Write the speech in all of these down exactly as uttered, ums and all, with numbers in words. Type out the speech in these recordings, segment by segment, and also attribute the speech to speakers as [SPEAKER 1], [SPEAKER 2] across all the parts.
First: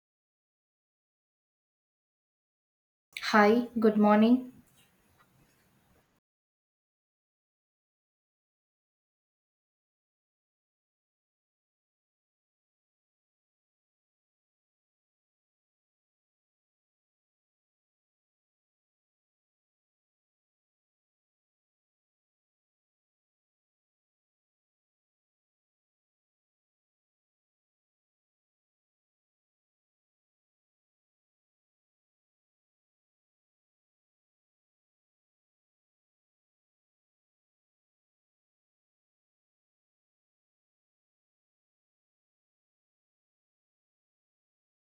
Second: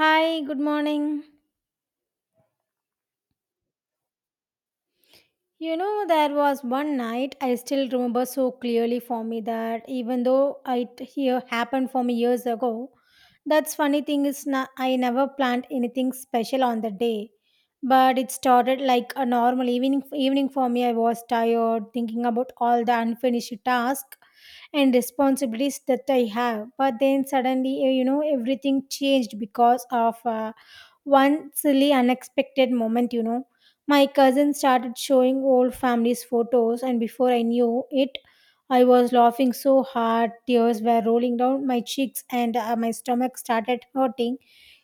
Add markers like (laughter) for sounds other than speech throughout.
[SPEAKER 1] Hi, good morning.
[SPEAKER 2] Hi, good morning.
[SPEAKER 1] You know, there was one night I still remember so clearly for me that even though it here happened for me years ago, that's funny thing is na- I never planned anything special on the day, but it started like a normal evening. Evening for me, I was tired thinking about all the unfinished tasks and responsibilities that I have. But then suddenly, eh, you know, everything changed because of uh, one silly, unexpected moment. You know, my cousin started showing old family's photos, and before I knew it, I was laughing so hard, tears were rolling down my cheeks, and uh, my stomach started hurting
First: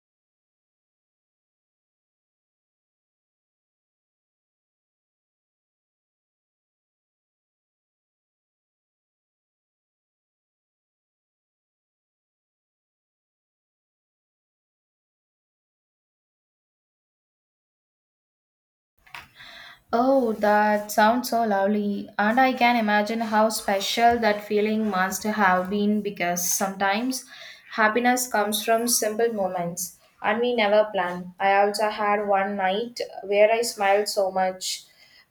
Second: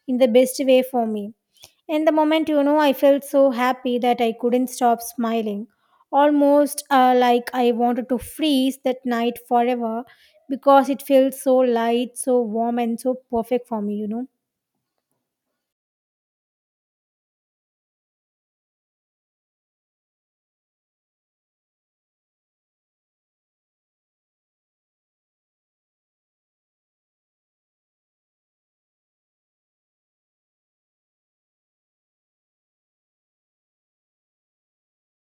[SPEAKER 1] in the best way for me. In the moment, you know, I felt so happy that I couldn't stop smiling, almost uh, like I wanted to freeze that night forever because it felt so light, so warm, and so perfect for me, you know.
[SPEAKER 2] Oh, that sounds so lovely. And I can imagine how special that feeling must have been because sometimes happiness comes from simple moments and we never plan. I also had one night where I smiled so much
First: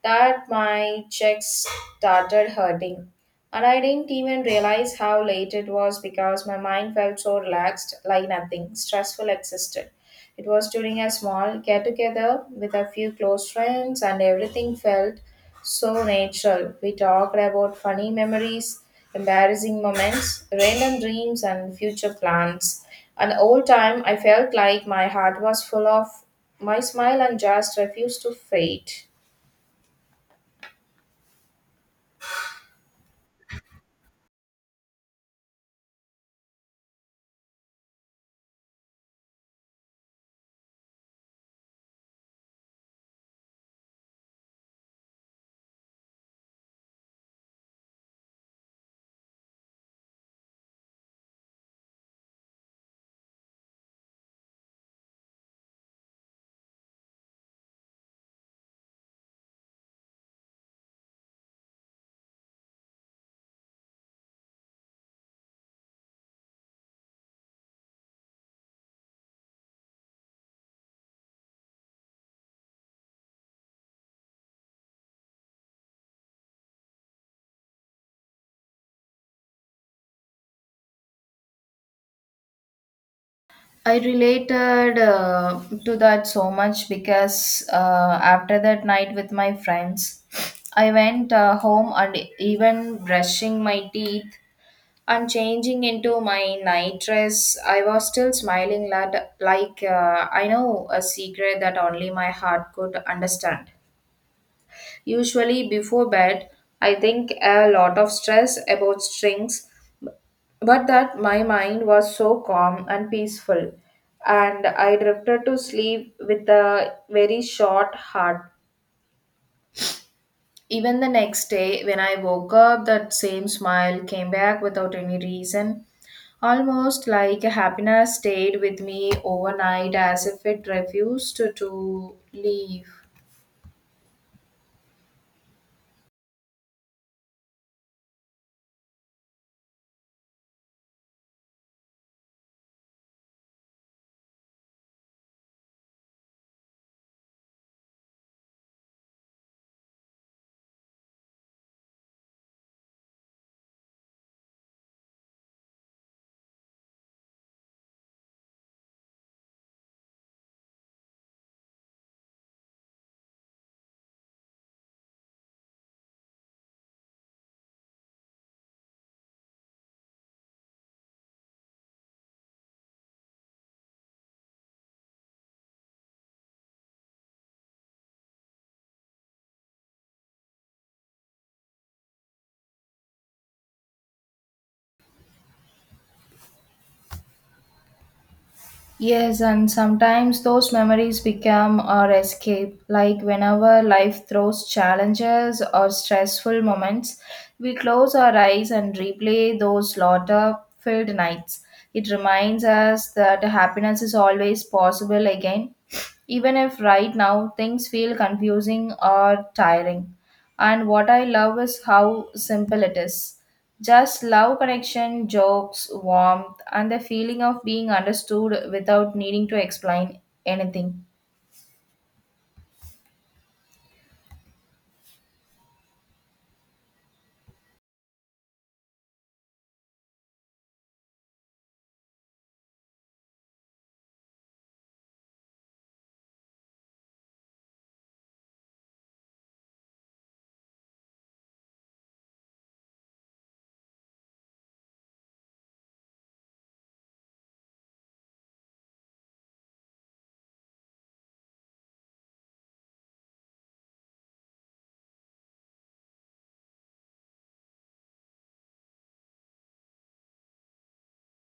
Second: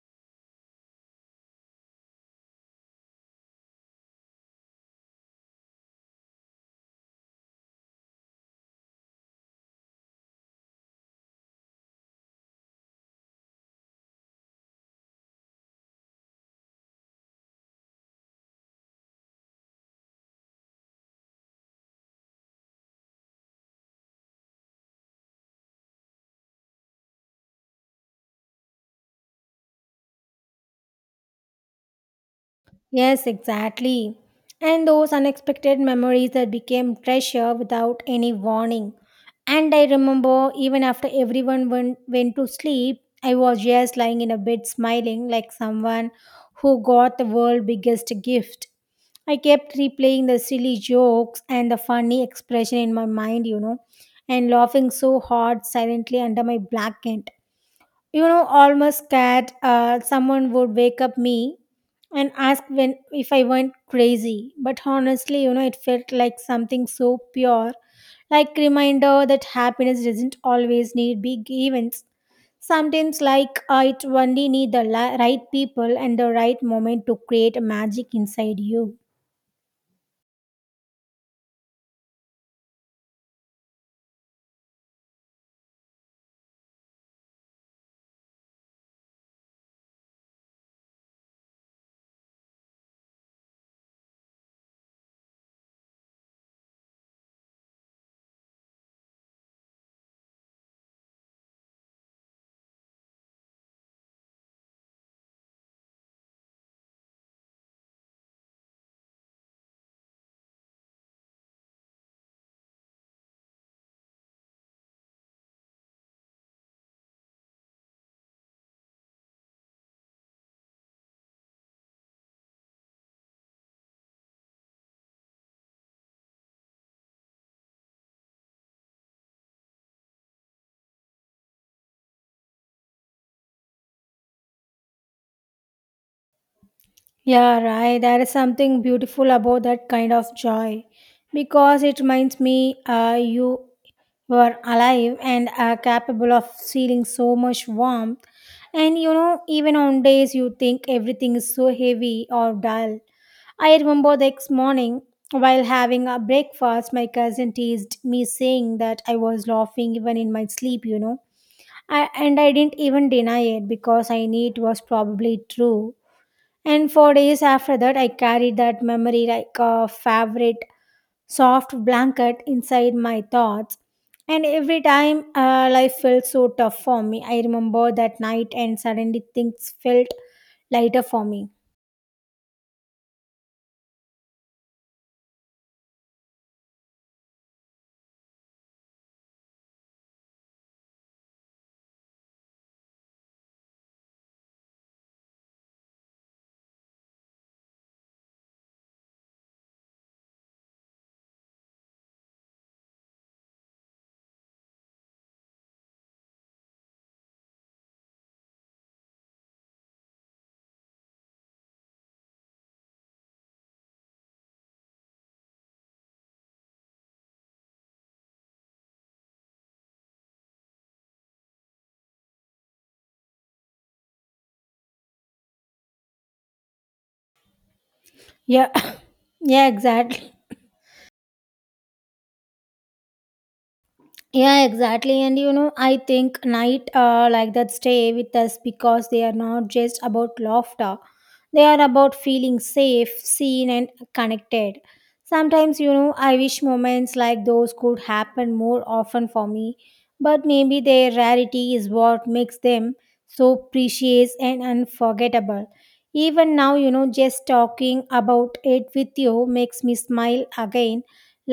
[SPEAKER 2] that my cheeks started hurting. And I didn't even realize how late it was because my mind felt so relaxed, like nothing stressful existed. It was during a small get together with a few close friends, and everything felt so natural. We talked about funny memories, embarrassing moments, random dreams, and future plans. And the whole time, I felt like my heart was full of my smile and just refused to fade.
[SPEAKER 1] Yes, exactly. And those unexpected memories that became treasure without any warning. And I remember even after everyone went, went to sleep, I was just lying in a bed smiling like someone who got the world's biggest gift. I kept replaying the silly jokes and the funny expression in my mind, you know, and laughing so hard silently under my blanket, you know, almost scared uh, someone would wake up me and ask when if I went crazy. But honestly, you know, it felt like something so pure, like reminder that happiness doesn't always need big events. Sometimes like uh, it only need the li- right people and the right moment to create magic inside you.
[SPEAKER 2] I related uh, to that so much because uh, after that night with my friends, I went uh, home and even brushing my teeth and changing into my night dress, I was still smiling lad, like uh, I know a secret that only my heart could understand. Usually, before bed, I think a lot of stress about strings, but that my mind was so calm and peaceful, and I drifted to sleep with a very short heart. Even the next day, when I woke up, that same smile came back without any reason. Almost like happiness stayed with me overnight as if it refused to to leave.
[SPEAKER 1] Yeah, right. There is something beautiful about that kind of joy because it reminds me uh, you were alive and are capable of feeling so much warmth. And you know, even on days you think everything is so heavy or dull. I remember the next morning while having a breakfast, my cousin teased me saying that I was laughing even in my sleep, you know. I, and I didn't even deny it because I knew it was probably true. And for days after that, I carried that memory like a favorite soft blanket inside my thoughts. And every time uh, life felt so tough for me, I remember that night and suddenly things felt lighter for me.
[SPEAKER 2] Yes, and sometimes those memories become our escape. Like whenever life throws challenges or stressful moments, we close our eyes and replay those laughter filled nights. It reminds us that happiness is always possible again, even if right now things feel confusing or tiring. And what I love is how simple it is. Just love connection, jokes, warmth, and the feeling of being understood without needing to explain anything.
[SPEAKER 1] Yeah, (coughs) yeah, exactly. Yeah, exactly. And you know, I think night uh, like that stay with us because they are not just about laughter. They are about feeling safe, seen and connected. Sometimes, you know, I wish moments like those could happen more often for me, but maybe their rarity is what makes them so precious and unforgettable. Even now, you know, just talking about it with you makes me smile again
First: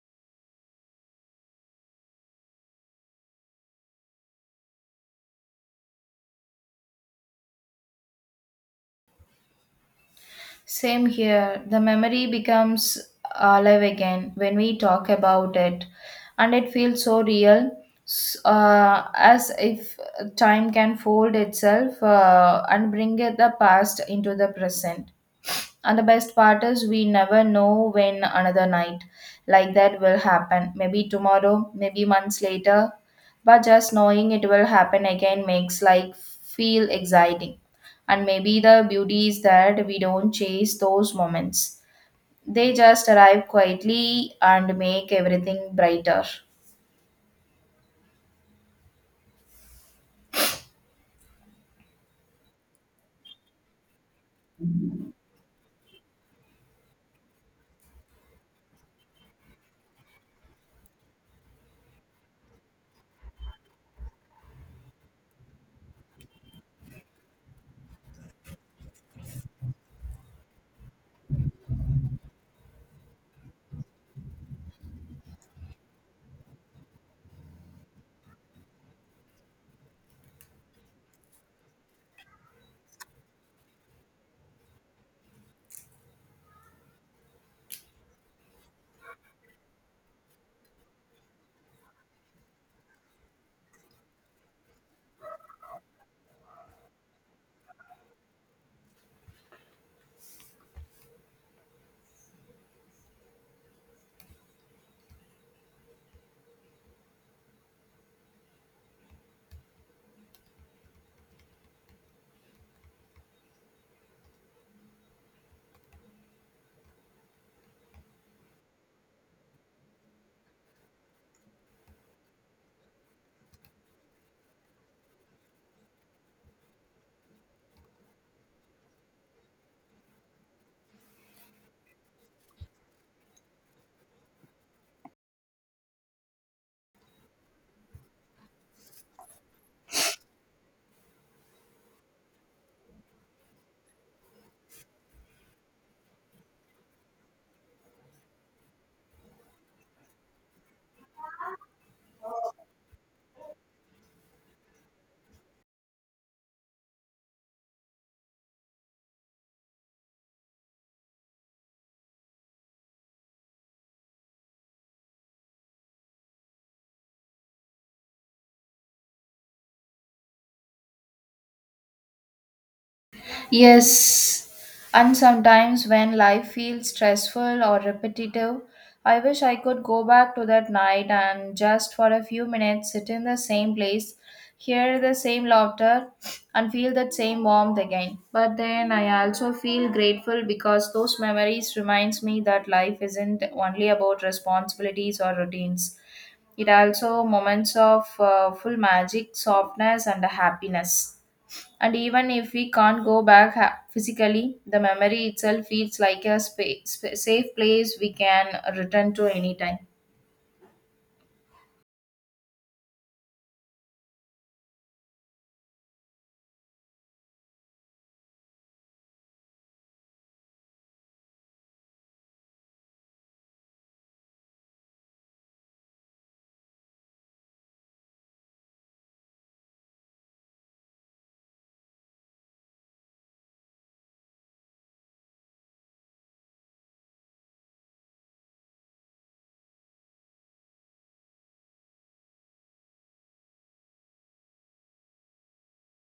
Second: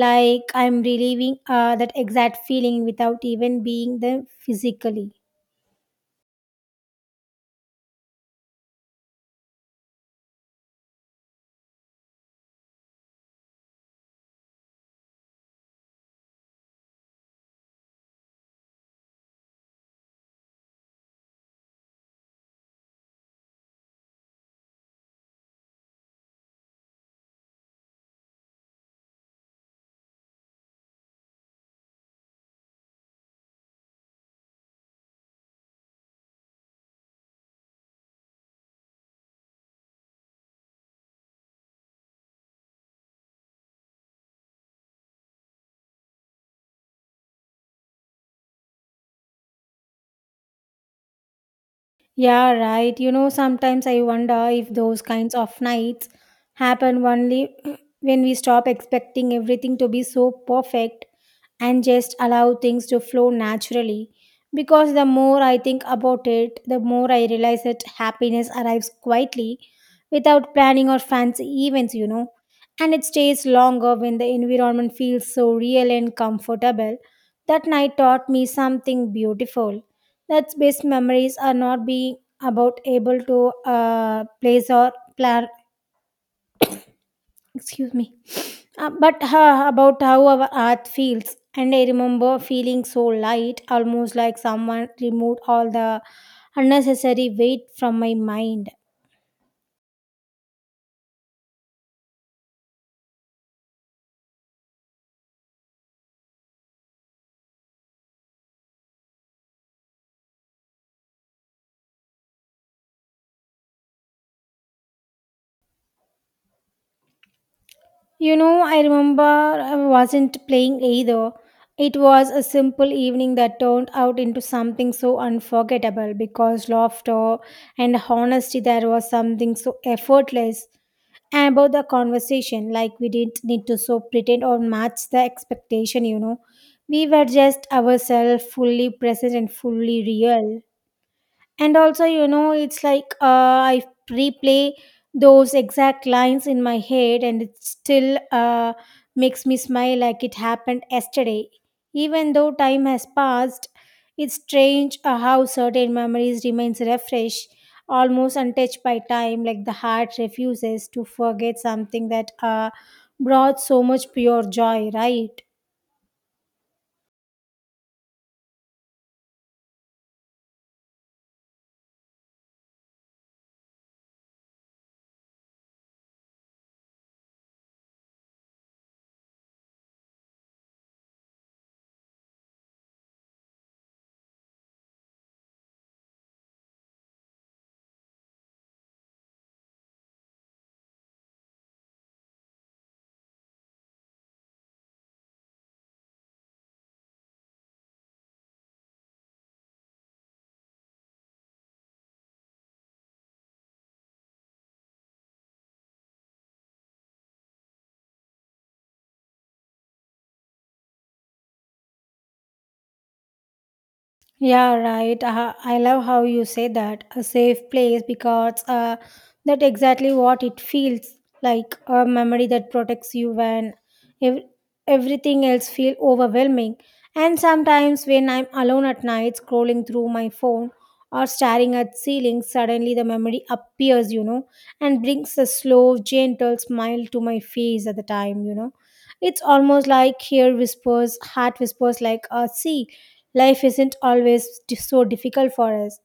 [SPEAKER 1] like I'm relieving uh, that exact feeling without even being there physically.
[SPEAKER 2] Same here, the memory becomes alive again when we talk about it, and it feels so real. s- Uh, as if time can fold itself uh, and bring it the past into the present. And the best part is we never know when another night like that will happen. Maybe tomorrow, maybe months later. But just knowing it will happen again makes life feel exciting. And maybe the beauty is that we don't chase those moments. They just arrive quietly and make everything brighter.
[SPEAKER 1] Yeah, right. You know, sometimes I wonder if those kinds of nights happen only (clears throat) when we stop expecting everything to be so perfect and just allow things to flow naturally. Because the more I think about it, the more I realize that happiness arrives quietly without planning or fancy events, you know. And it stays longer when the environment feels so real and comfortable. That night taught me something beautiful. That best memories are not being about able to uh, place or plan. Excuse me, uh, but huh, about how our earth feels. And I remember feeling so light, almost like someone removed all the unnecessary weight from my mind. You know, I remember I wasn't playing either. It was a simple evening that turned out into something so unforgettable because laughter and honesty there was something so effortless about the conversation, like we didn't need to so pretend or match the expectation, you know. We were just ourselves fully present and fully real. And also, you know, it's like uh, I replay those exact lines in my head and it still uh, makes me smile like it happened yesterday, even though time has passed. It's strange uh, how certain memories remains refresh, almost untouched by time, like the heart refuses to forget something that uh, brought so much pure joy, right?
[SPEAKER 2] Yes, and sometimes when life feels stressful or repetitive, I wish I could go back to that night and just for a few minutes sit in the same place, hear the same laughter, and feel that same warmth again. But then I also feel grateful because those memories reminds me that life isn't only about responsibilities or routines. It also moments of uh, full magic, softness, and happiness. And even if we can't go back ha- physically, the memory itself feels like a spa- sp- safe place we can return to anytime.
[SPEAKER 1] Yeah, right. Uh, I love how you say that a safe place because uh, that exactly what it feels like, a memory that protects you when ev- everything else feel overwhelming. And sometimes when I'm alone at night scrolling through my phone or staring at ceiling, suddenly the memory appears, you know, and brings a slow, gentle smile to my face at the time, you know. It's almost like here whispers, heart whispers like, uh, see, life isn't always di- so difficult for us.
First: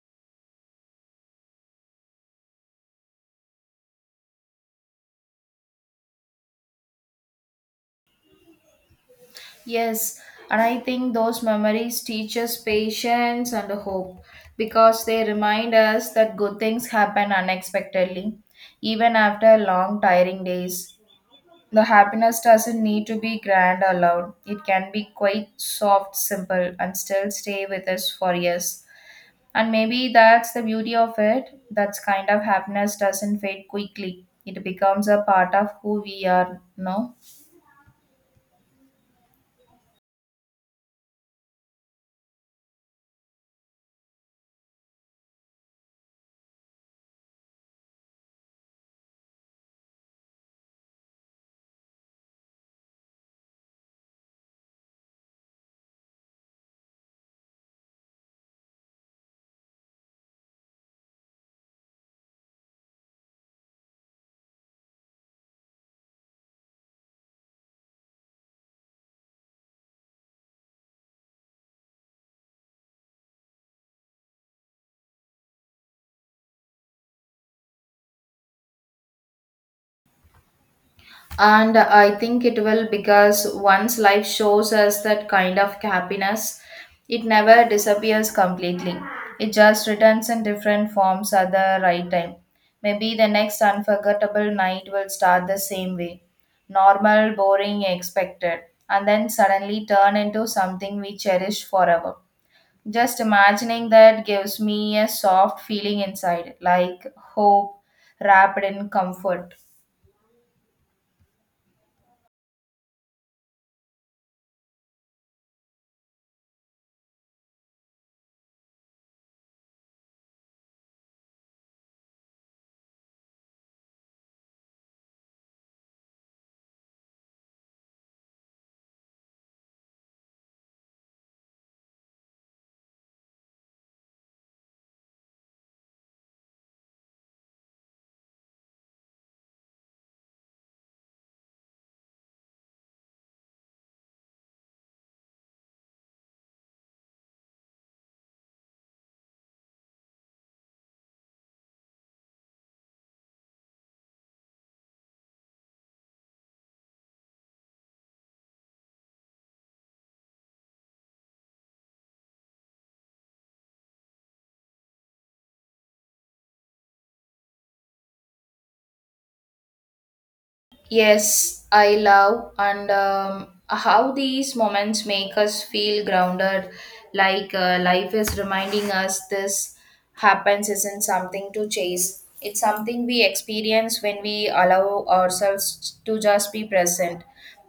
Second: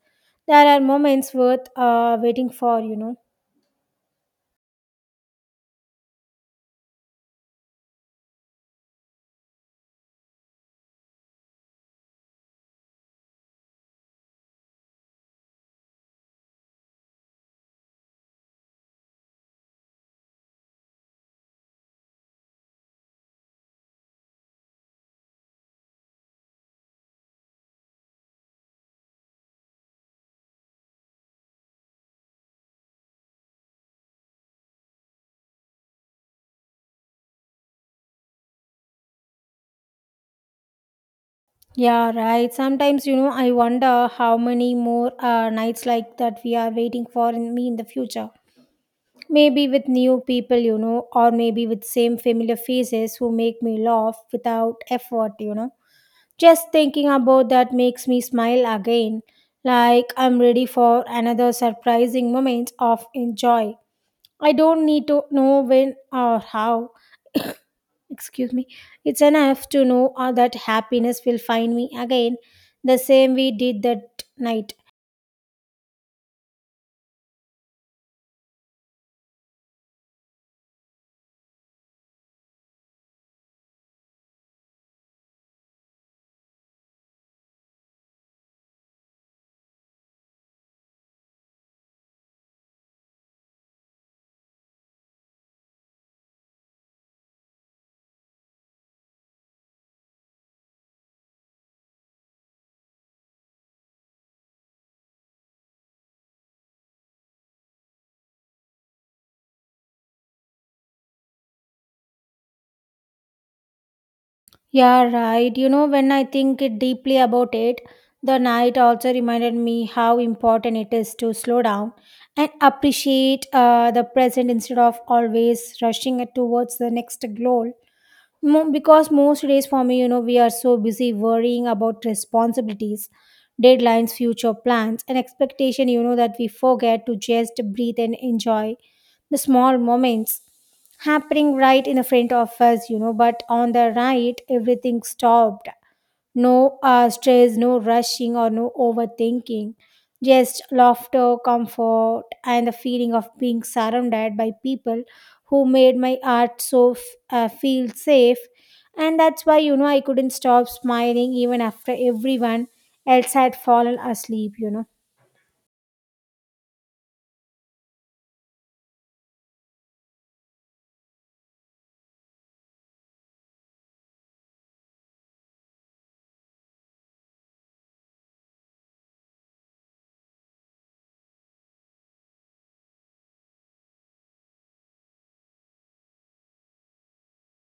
[SPEAKER 1] There are moments worth uh, waiting for, you know.
[SPEAKER 2] Yes, and I think those memories teach us patience and hope because they remind us that good things happen unexpectedly, even after long, tiring days. The happiness doesn't need to be grand or loud, it can be quite soft, simple, and still stay with us for years. And maybe that's the beauty of it. That kind of happiness doesn't fade quickly. It becomes a part of who we are, no?
[SPEAKER 1] Yeah, right. Sometimes, you know, I wonder how many more uh, nights like that we are waiting for in me in the future. Maybe with new people, you know, or maybe with same familiar faces who make me laugh without effort, you know. Just thinking about that makes me smile again, like I'm ready for another surprising moment of enjoy. I don't need to know when or how. (coughs) Excuse me. It's enough to know uh, that happiness will find me again the same we did that night.
[SPEAKER 2] And I think it will because once life shows us that kind of happiness, it never disappears completely. It just returns in different forms at the right time. Maybe the next unforgettable night will start the same way normal, boring, expected, and then suddenly turn into something we cherish forever. Just imagining that gives me a soft feeling inside, like hope wrapped in comfort.
[SPEAKER 1] Yeah, right. You know, when I think it deeply about it, the night also reminded me how important it is to slow down and appreciate uh, the present instead of always rushing it towards the next goal. Mo- because most days for me, you know, we are so busy worrying about responsibilities, deadlines, future plans, and expectation, you know, that we forget to just breathe and enjoy the small moments happening right in the front of us, you know. But on the right, everything stopped. No uh, stress, no rushing, or no overthinking. Just laughter, comfort, and the feeling of being surrounded by people who made my art so f- uh, feel safe. And that's why, you know, I couldn't stop smiling even after everyone else had fallen asleep, you know.
[SPEAKER 2] Yes, I love and um, how these moments make us feel grounded, like uh, life is reminding us this happens isn't something to chase. It's something we experience when we allow ourselves to just be present.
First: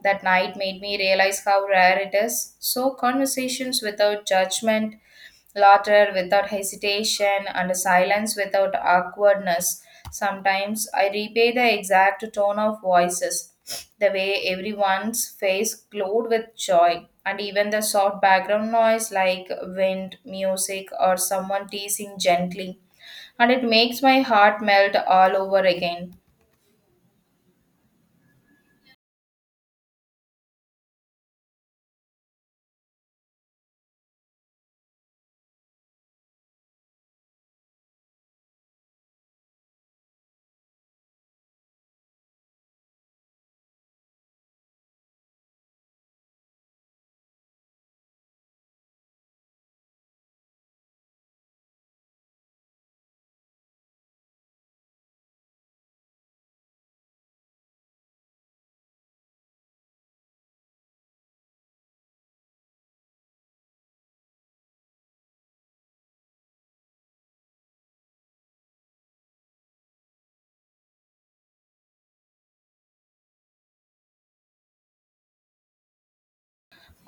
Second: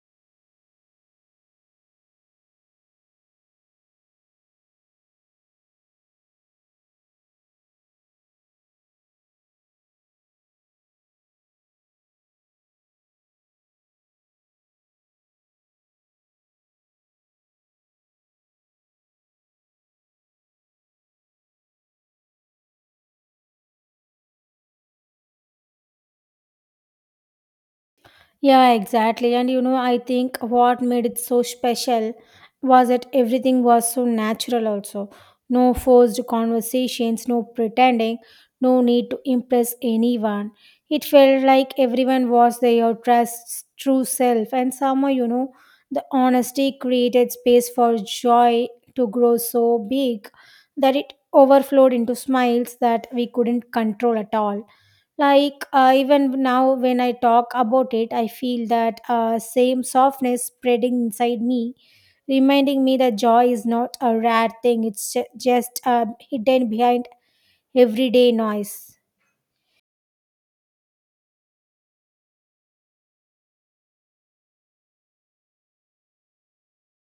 [SPEAKER 2] That night made me realize how rare it is. So, conversations without judgment. Laughter without hesitation and silence without awkwardness. Sometimes I replay the exact tone of voices, the way everyone's face glowed with joy, and even the soft background noise like wind, music, or someone teasing gently. And it makes my heart melt all over again.
[SPEAKER 1] Yeah, exactly. And you know, I think what made it so special was that everything was so natural, also. No forced conversations, no pretending, no need to impress anyone. It felt like everyone was their trust, true self. And somehow, you know, the honesty created space for joy to grow so big that it overflowed into smiles that we couldn't control at all. Like uh, even now, when I talk about it, I feel that uh, same softness spreading inside me, reminding me that joy is not a rare thing. It's ju- just uh, hidden behind everyday noise.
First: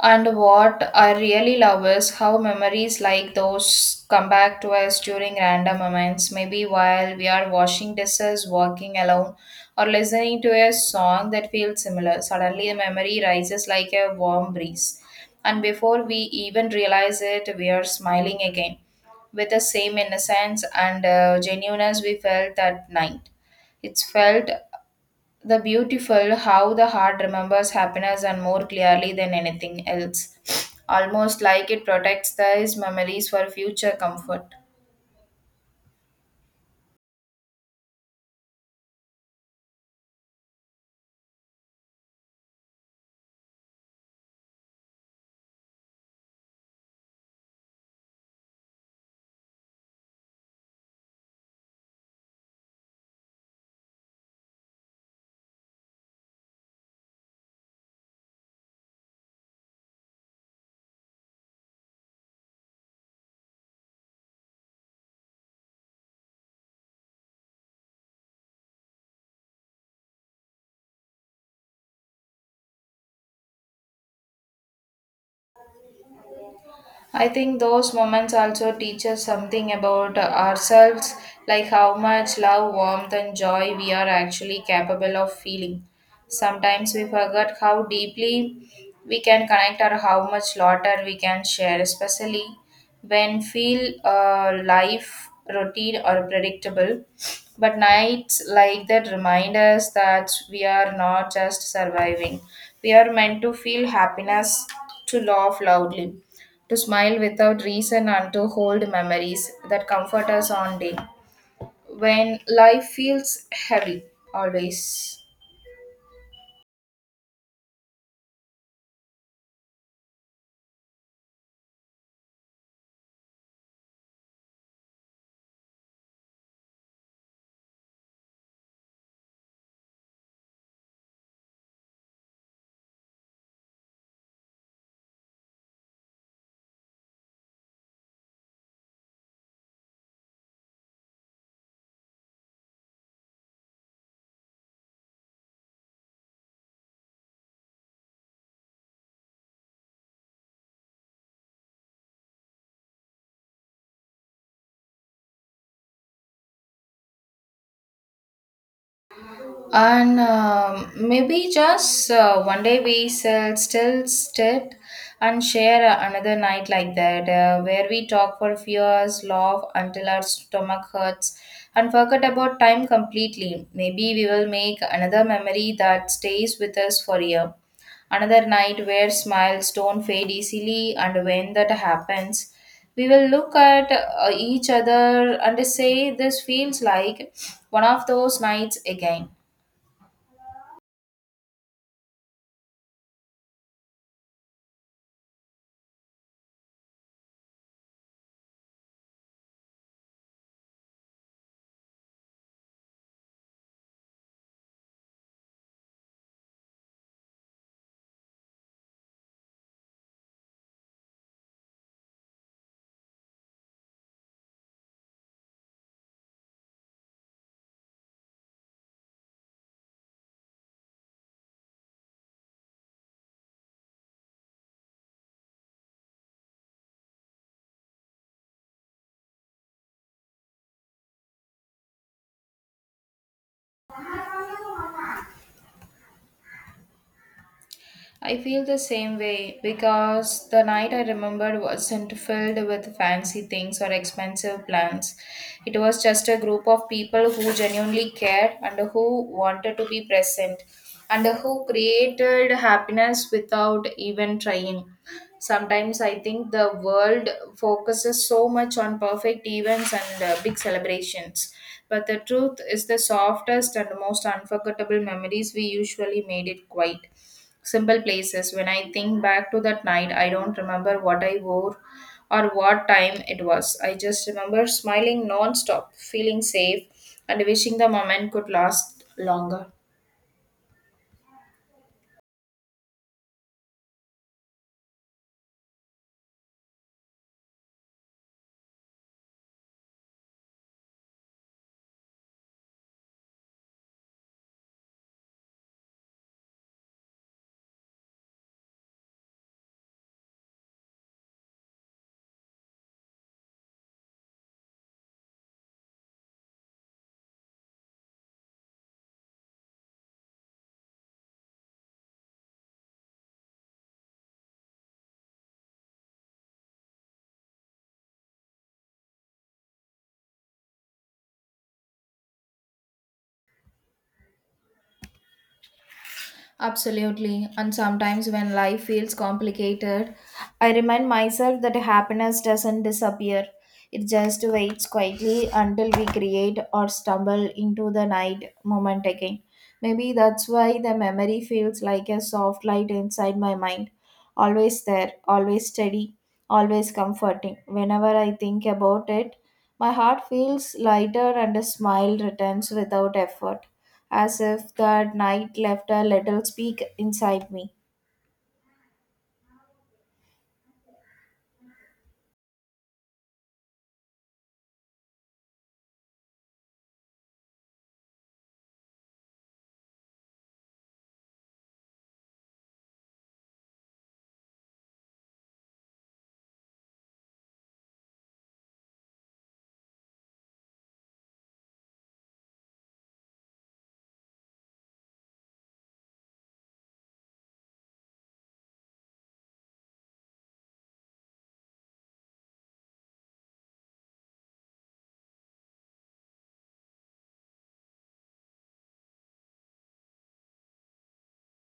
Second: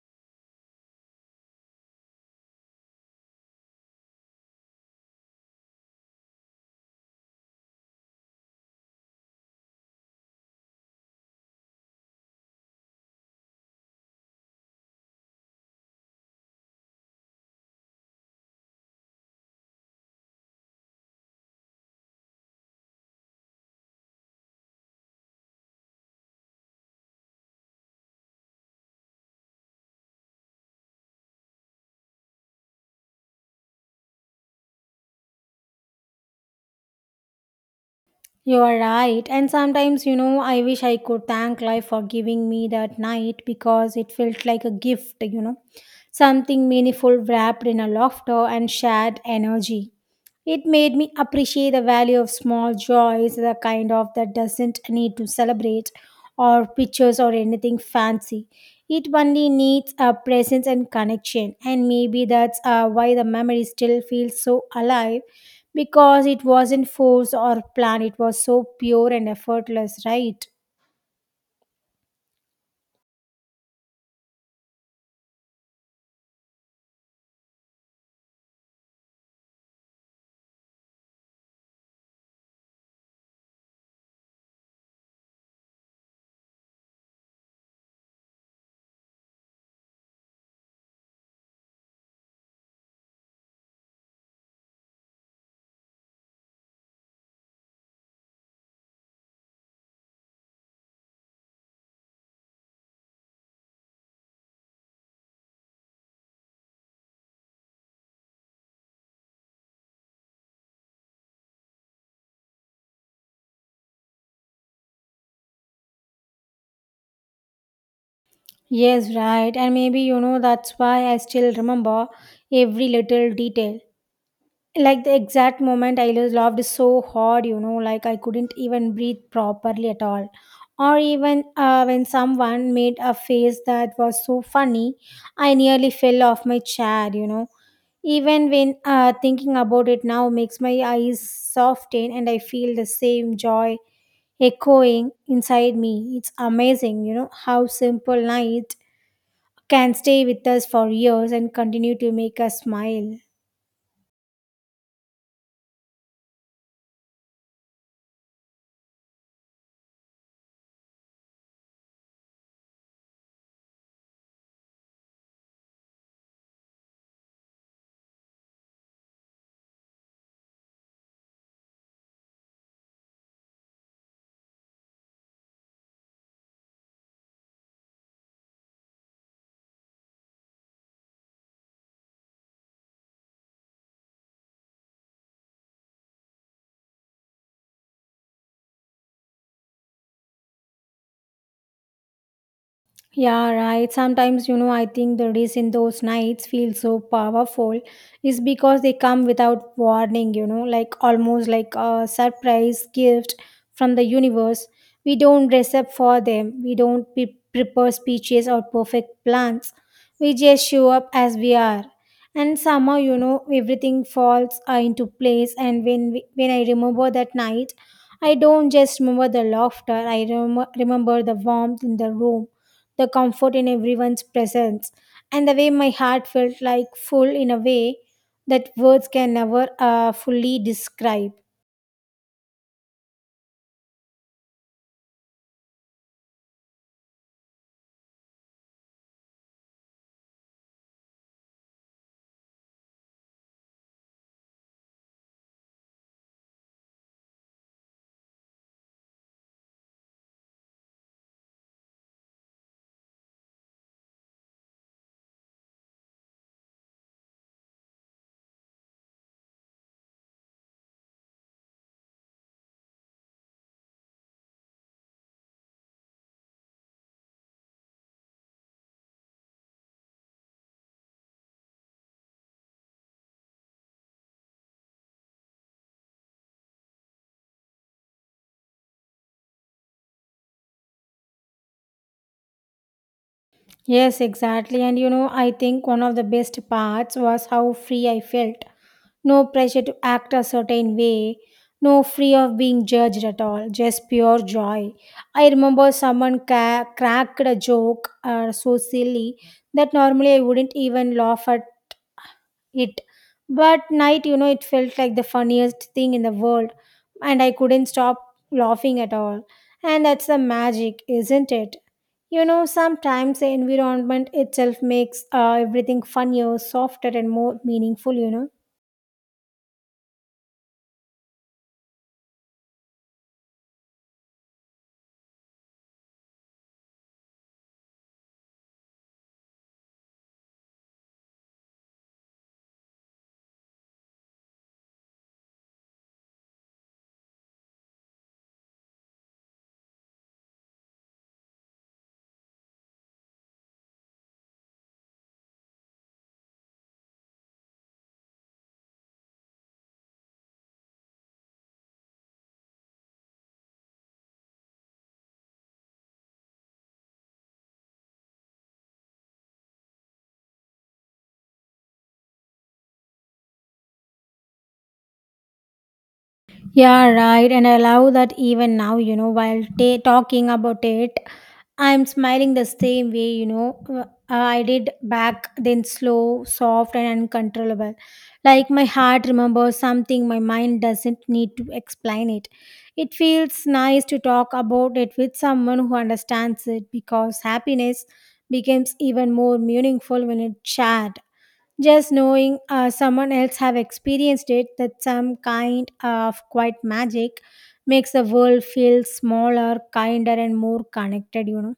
[SPEAKER 2] And what I really love is how memories like those come back to us during random moments, maybe while we are washing dishes, walking alone, or listening to a song that feels similar. Suddenly, the memory rises like a warm breeze. And before we even realize it, we are smiling again with the same innocence and uh, genuineness we felt that night. It's felt the beautiful how the heart remembers happiness and more clearly than anything else, almost like it protects these memories for future comfort.
[SPEAKER 1] You are right. And sometimes, you know, I wish I could thank life for giving me that night because it felt like a gift, you know, something meaningful wrapped in a laughter and shared energy. It made me appreciate the value of small joys, the kind of that doesn't need to celebrate or pictures or anything fancy. It only needs a presence and connection, and maybe that's uh, why the memory still feels so alive because it wasn't forced or planned, it was so pure and effortless, right?
[SPEAKER 2] I think those moments also teach us something about ourselves, like how much love, warmth, and joy we are actually capable of feeling. Sometimes we forget how deeply we can connect or how much laughter we can share, especially when feel uh, life routine or predictable. But nights like that remind us that we are not just surviving; we are meant to feel happiness, to laugh loudly, to smile without reason and to hold memories that comfort us on day when life feels heavy always.
[SPEAKER 1] Yes, right. And maybe you know that's why I still remember every little detail. Like the exact moment I lo- loved so hard, you know, like I couldn't even breathe properly at all. Or even uh, when someone made a face that was so funny, I nearly fell off my chair, you know. Even when uh, thinking about it now makes my eyes soften and I feel the same joy echoing inside me. It's amazing, you know, how simple night can stay with us for years and continue to make us smile.
[SPEAKER 2] And um, maybe just uh, one day we shall still sit and share another night like that uh, where we talk for few hours, laugh until our stomach hurts and forget about time completely. Maybe we will make another memory that stays with us for a year, another night where smiles don't fade easily. And when that happens, we will look at uh, each other and say this feels like one of those nights again.
[SPEAKER 1] Yeah, right. Sometimes, you know, I think the reason those nights feel so powerful is because they come without warning, you know, like almost like a surprise gift from the universe. We don't dress up for them, we don't pre- prepare speeches or perfect plans. We just show up as we are. And somehow, you know, everything falls uh, into place. And when, we, when I remember that night, I don't just remember the laughter, I rem- remember the warmth in the room, the comfort in everyone's presence, and the way my heart felt like full in a way that words can never uh, fully describe.
[SPEAKER 2] I feel the same way because the night I remembered wasn't filled with fancy things or expensive plans. It was just a group of people who genuinely cared and who wanted to be present and who created happiness without even trying. Sometimes I think the world focuses so much on perfect events and uh, big celebrations. But the truth is, the softest and most unforgettable memories we usually made it quiet simple places. When I think back to that night, I don't remember what I wore or what time it was. I just remember smiling non-stop, feeling safe, and wishing the moment could last longer.
[SPEAKER 1] Yes, exactly. And you know, I think one of the best parts was how free I felt. No pressure to act a certain way, no free of being judged at all, just pure joy. I remember someone ca- cracked a joke uh, so silly that normally I wouldn't even laugh at it. But night, you know, it felt like the funniest thing in the world, and I couldn't stop laughing at all. And that's the magic, isn't it? You know, sometimes the environment itself makes uh, everything funnier, softer, and more meaningful, you know.
[SPEAKER 2] Absolutely. And sometimes when life feels complicated, I remind myself that happiness doesn't disappear. It just waits quietly until we create or stumble into the night moment again. Maybe that's why the memory feels like a soft light inside my mind. Always there, always steady, always comforting. Whenever I think about it, my heart feels lighter and a smile returns without effort, as if that night left a little speak inside me.
[SPEAKER 1] Yeah, right. And I love that even now, you know, while ta- talking about it, I'm smiling the same way, you know, uh, I did back then slow, soft, and uncontrollable. Like my heart remembers something, my mind doesn't need to explain it. It feels nice to talk about it with someone who understands it because happiness becomes even more meaningful when it's shared. Just knowing uh, someone else have experienced it, that some kind of quiet magic makes the world feel smaller, kinder, and more connected, you know.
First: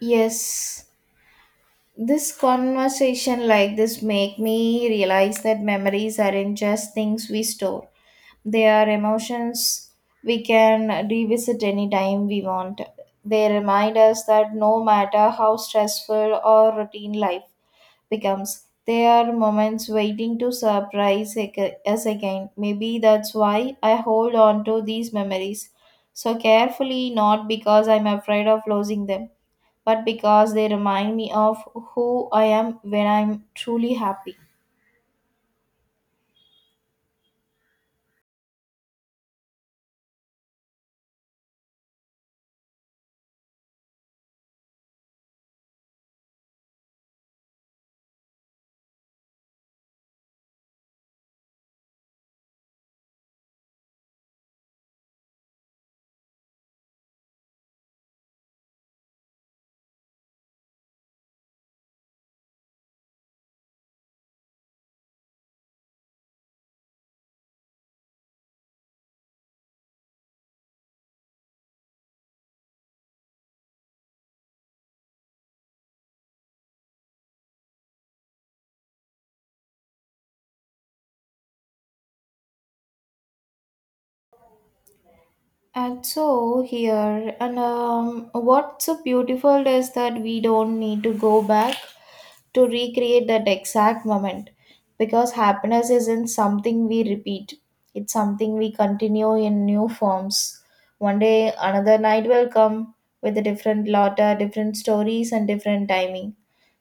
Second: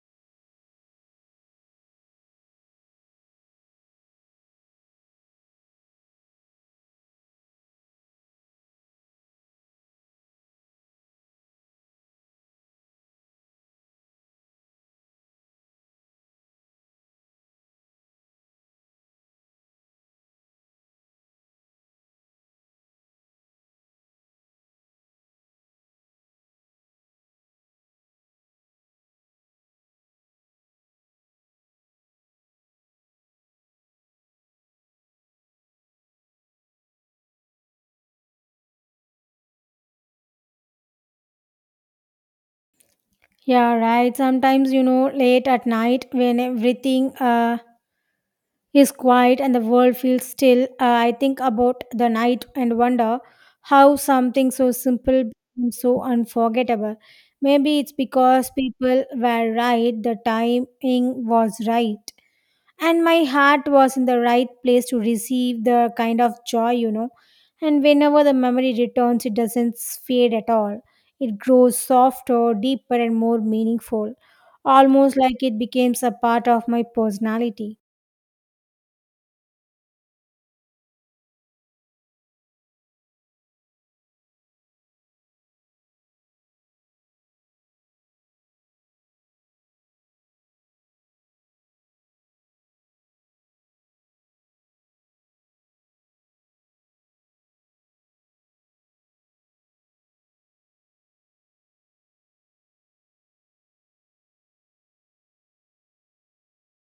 [SPEAKER 2] Yes, this conversation like this make me realize that memories aren't just things we store. They are emotions we can revisit anytime we want. They remind us that no matter how stressful or routine life becomes. They are moments waiting to surprise ag- us again. Maybe that's why I hold on to these memories so carefully, not because I'm afraid of losing them, but because they remind me of who I am when I'm truly happy.
[SPEAKER 1] Yeah, right. Sometimes, you know, late at night when everything uh, is quiet and the world feels still, uh, I think about the night and wonder how something so simple becomes so unforgettable. Maybe it's because people were right, the timing was right and my heart was in the right place to receive the kind of joy, you know, and whenever the memory returns it doesn't fade at all. It grows softer, deeper and more meaningful, almost like it becomes a part of my personality.
[SPEAKER 2] And so here, and um, what's so beautiful is that we don't need to go back to recreate that exact moment because happiness isn't something we repeat, it's something we continue in new forms. One day, another night will come with a different lotta, different stories, and different timing,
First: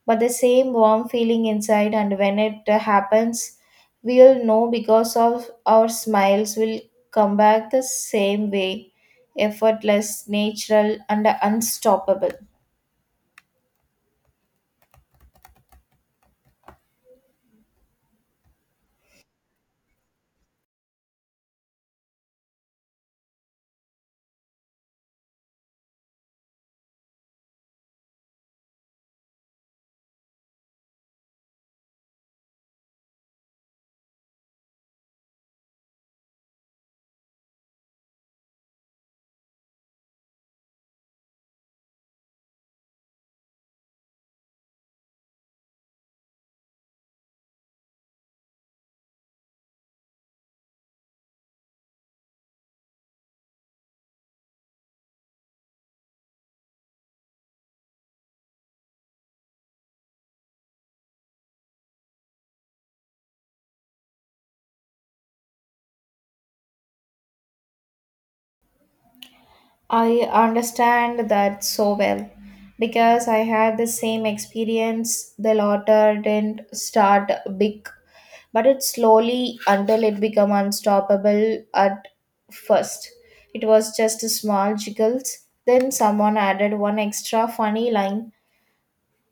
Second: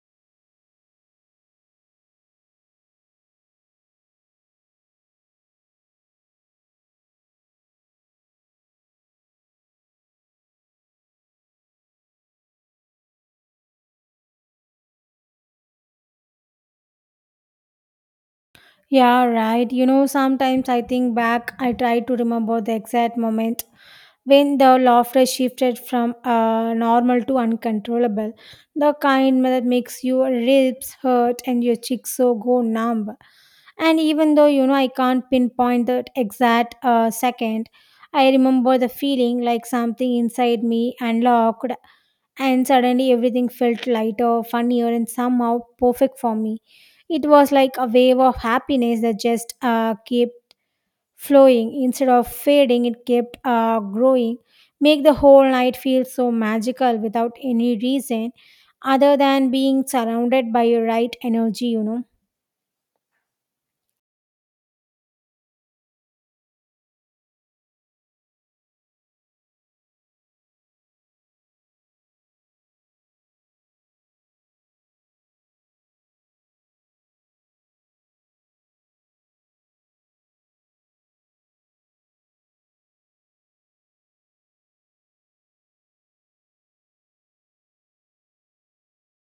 [SPEAKER 2] but the same warm feeling inside. And when it uh, happens we'll know because of our smiles will come back the same way, effortless, natural and unstoppable.
[SPEAKER 1] Yeah, right. You know, sometimes I think back, I try to remember the exact moment when the laughter shifted from uh, normal to uncontrollable, the kind that makes your ribs hurt and your cheeks so go numb. And even though, you know, I can't pinpoint that exact uh, second, I remember the feeling like something inside me unlocked, and suddenly everything felt lighter, funnier, and somehow perfect for me. It was like a wave of happiness that just uh, kept flowing. Instead of fading, it kept uh, growing, make the whole night feel so magical without any reason other than being surrounded by your right energy, you know.
[SPEAKER 2] I understand that so well because I had the same experience. The laughter didn't start big, but it slowly until it became unstoppable at first. It was just a small jiggles. Then someone added one extra funny line.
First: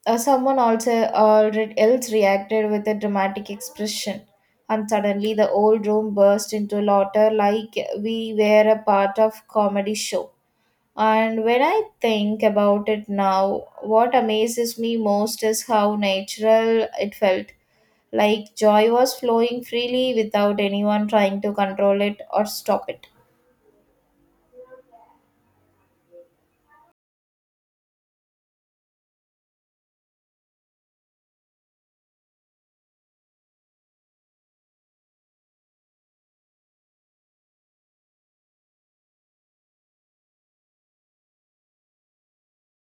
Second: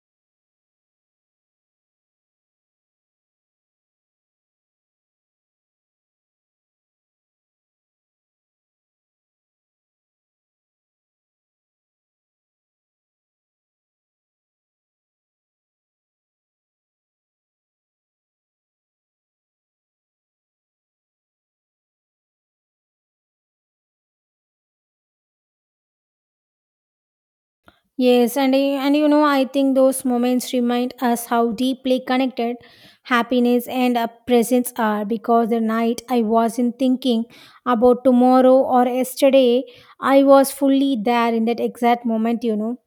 [SPEAKER 2] Uh, someone also already else reacted with a dramatic expression. And suddenly the old room burst into laughter like we were a part of comedy show. And when I think about it now, what amazes me most is how natural it felt. Like joy was flowing freely without anyone trying to control it or stop it.
[SPEAKER 1] Yes, and I- and you know, I think those moments remind us how deeply connected happiness and uh, presence are. Because the night I wasn't thinking about tomorrow or yesterday, I was fully there in that exact moment. You know,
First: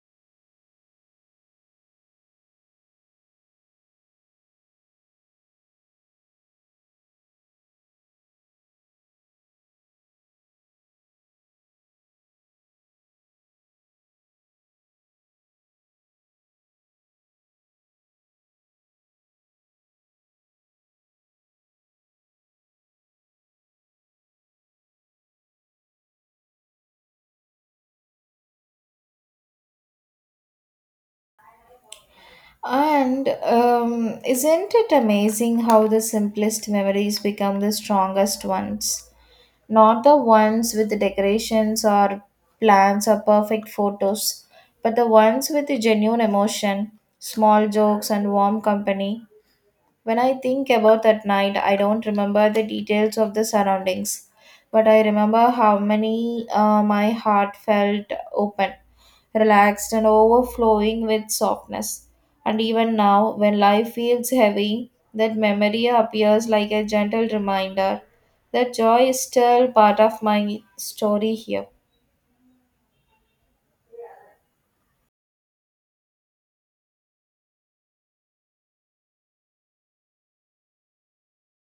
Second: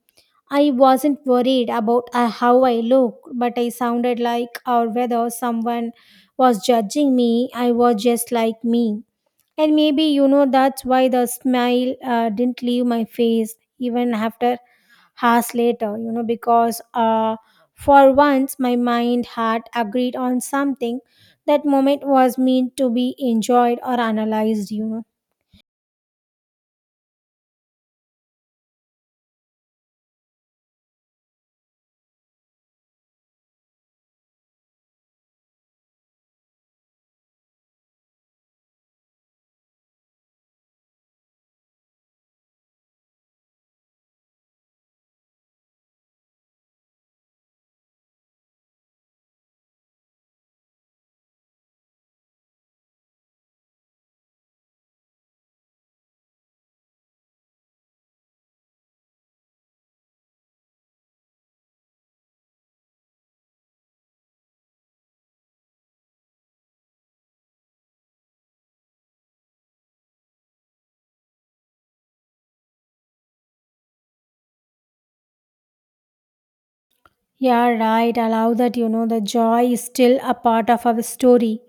[SPEAKER 1] I wasn't worried about uh, how I looked, but I sounded like or whether someone was judging me. I was just like me, and maybe, you know, that's why the smile uh, didn't leave my face even after hours later, you know, because uh, for once my mind had agreed on something. That moment was meant to be enjoyed or analyzed, you know.
[SPEAKER 2] And um, isn't it amazing how the simplest memories become the strongest ones? Not the ones with the decorations or plans or perfect photos, but the ones with the genuine emotion, small jokes, and warm company. When I think about that night, I don't remember the details of the surroundings, but I remember how many uh, my heart felt open, relaxed, and overflowing with softness. And even now, when life feels heavy, that memory appears like a gentle reminder that joy is still part of my story here.
[SPEAKER 1] Yeah, right. Allow that, you know, the joy is still a part of our story.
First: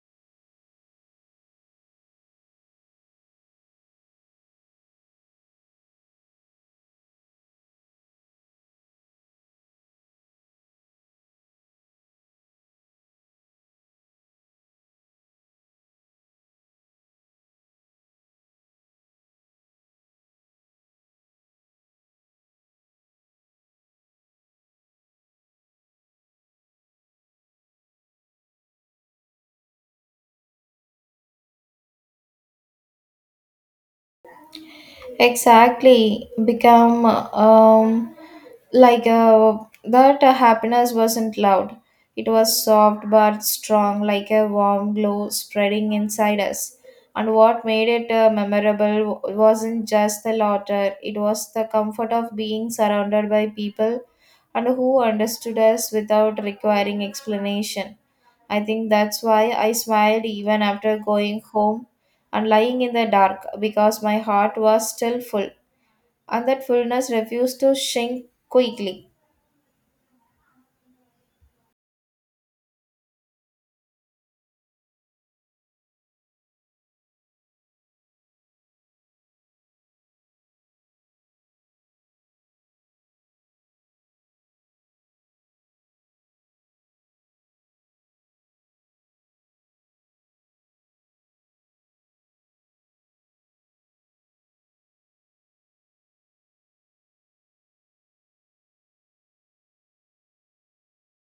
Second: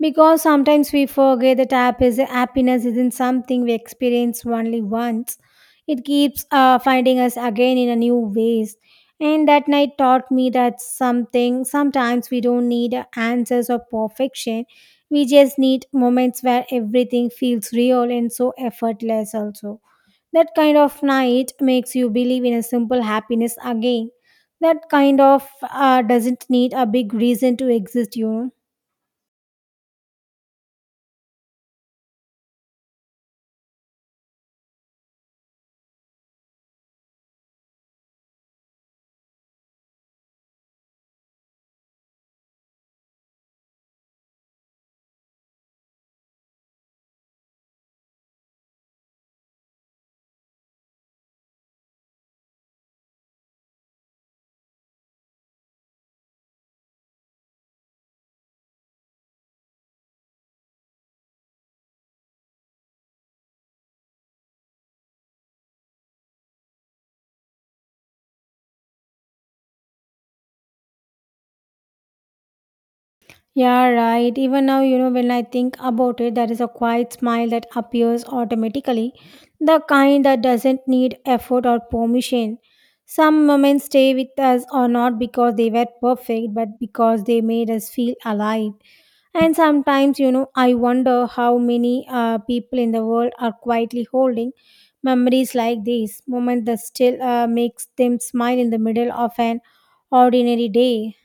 [SPEAKER 1] Because sometimes we forget that hap- is- happiness isn't something we experience only once. It keeps uh, finding us again in a new ways. And that night taught me that something sometimes we don't need answers or perfection. We just need moments where everything feels real and so effortless also. That kind of night makes you believe in a simple happiness again. That kind of uh, doesn't need a big reason to exist, you know.
[SPEAKER 2] Exactly, become um, like uh, that uh, happiness wasn't loud. It was soft but strong, like a warm glow spreading inside us. And what made it uh, memorable w- wasn't just the laughter, it was the comfort of being surrounded by people and who understood us without requiring explanation. I think that's why I smiled even after going home and lying in the dark because my heart was still full, and that fullness refused to shrink quickly.
[SPEAKER 1] Yeah, right. Even now, you know, when I think about it, there is a quiet smile that appears automatically, the kind that doesn't need effort or permission. Some moments stay with us or not because they were perfect, but because they made us feel alive. And sometimes, you know, I wonder how many uh, people in the world are quietly holding memories like these, moments that still uh, makes them smile in the middle of an ordinary day.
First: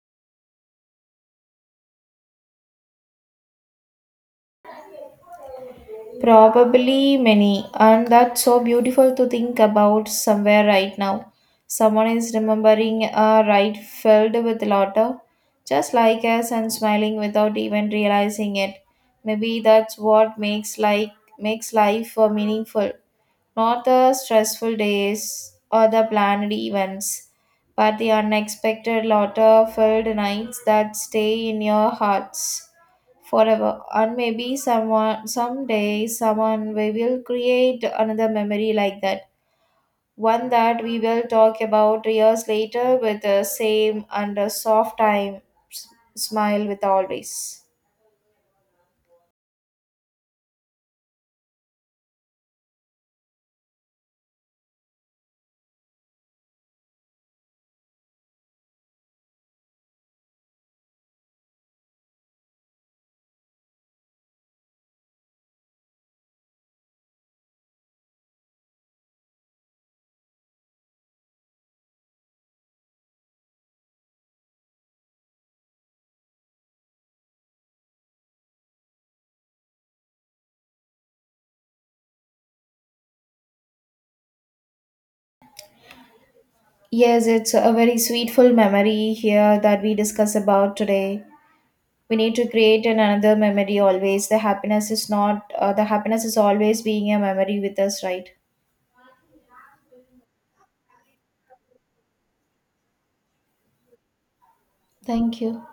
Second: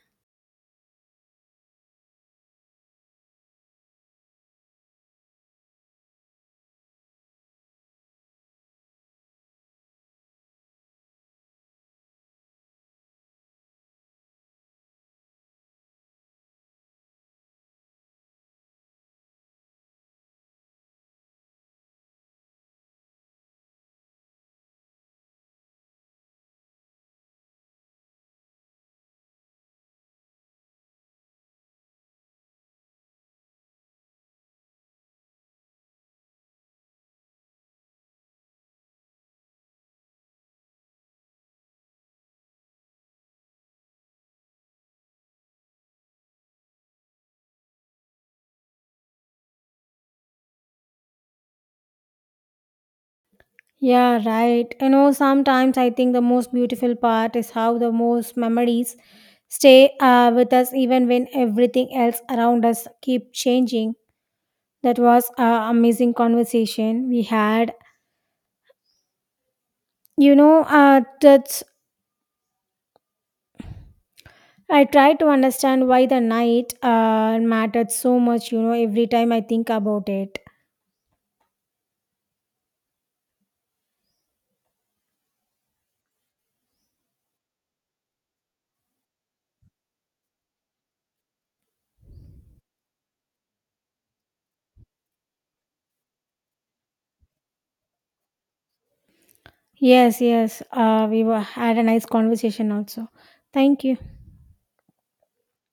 [SPEAKER 2] Probably many, and that's so beautiful to think about somewhere right now. Someone is remembering a ride filled with laughter, just like us, and smiling without even realizing it. Maybe that's what makes like makes life uh, meaningful, not the stressful days or the planned events, but the unexpected laughter filled nights that stay in your hearts forever. And maybe someone someday someone we will create another memory like that, one that we will talk about years later with the same and a soft time s- smile with always.
[SPEAKER 1] Yeah, right. You know, sometimes I think the most beautiful part is how the most memories stay uh, with us even when everything else around us keep changing. That was an amazing conversation we had. You know, uh, that's I try to understand why the night uh, mattered so much. You know, every time I think about it.
[SPEAKER 2] Yes, it's a very sweetful memory here that we discuss about today. We need to create an another memory always. The happiness is not uh, the happiness is always being a memory with us, right?
[SPEAKER 1] Yes, yes. Uh, we were, had a nice conversation also. Thank you.
[SPEAKER 2] Thank you.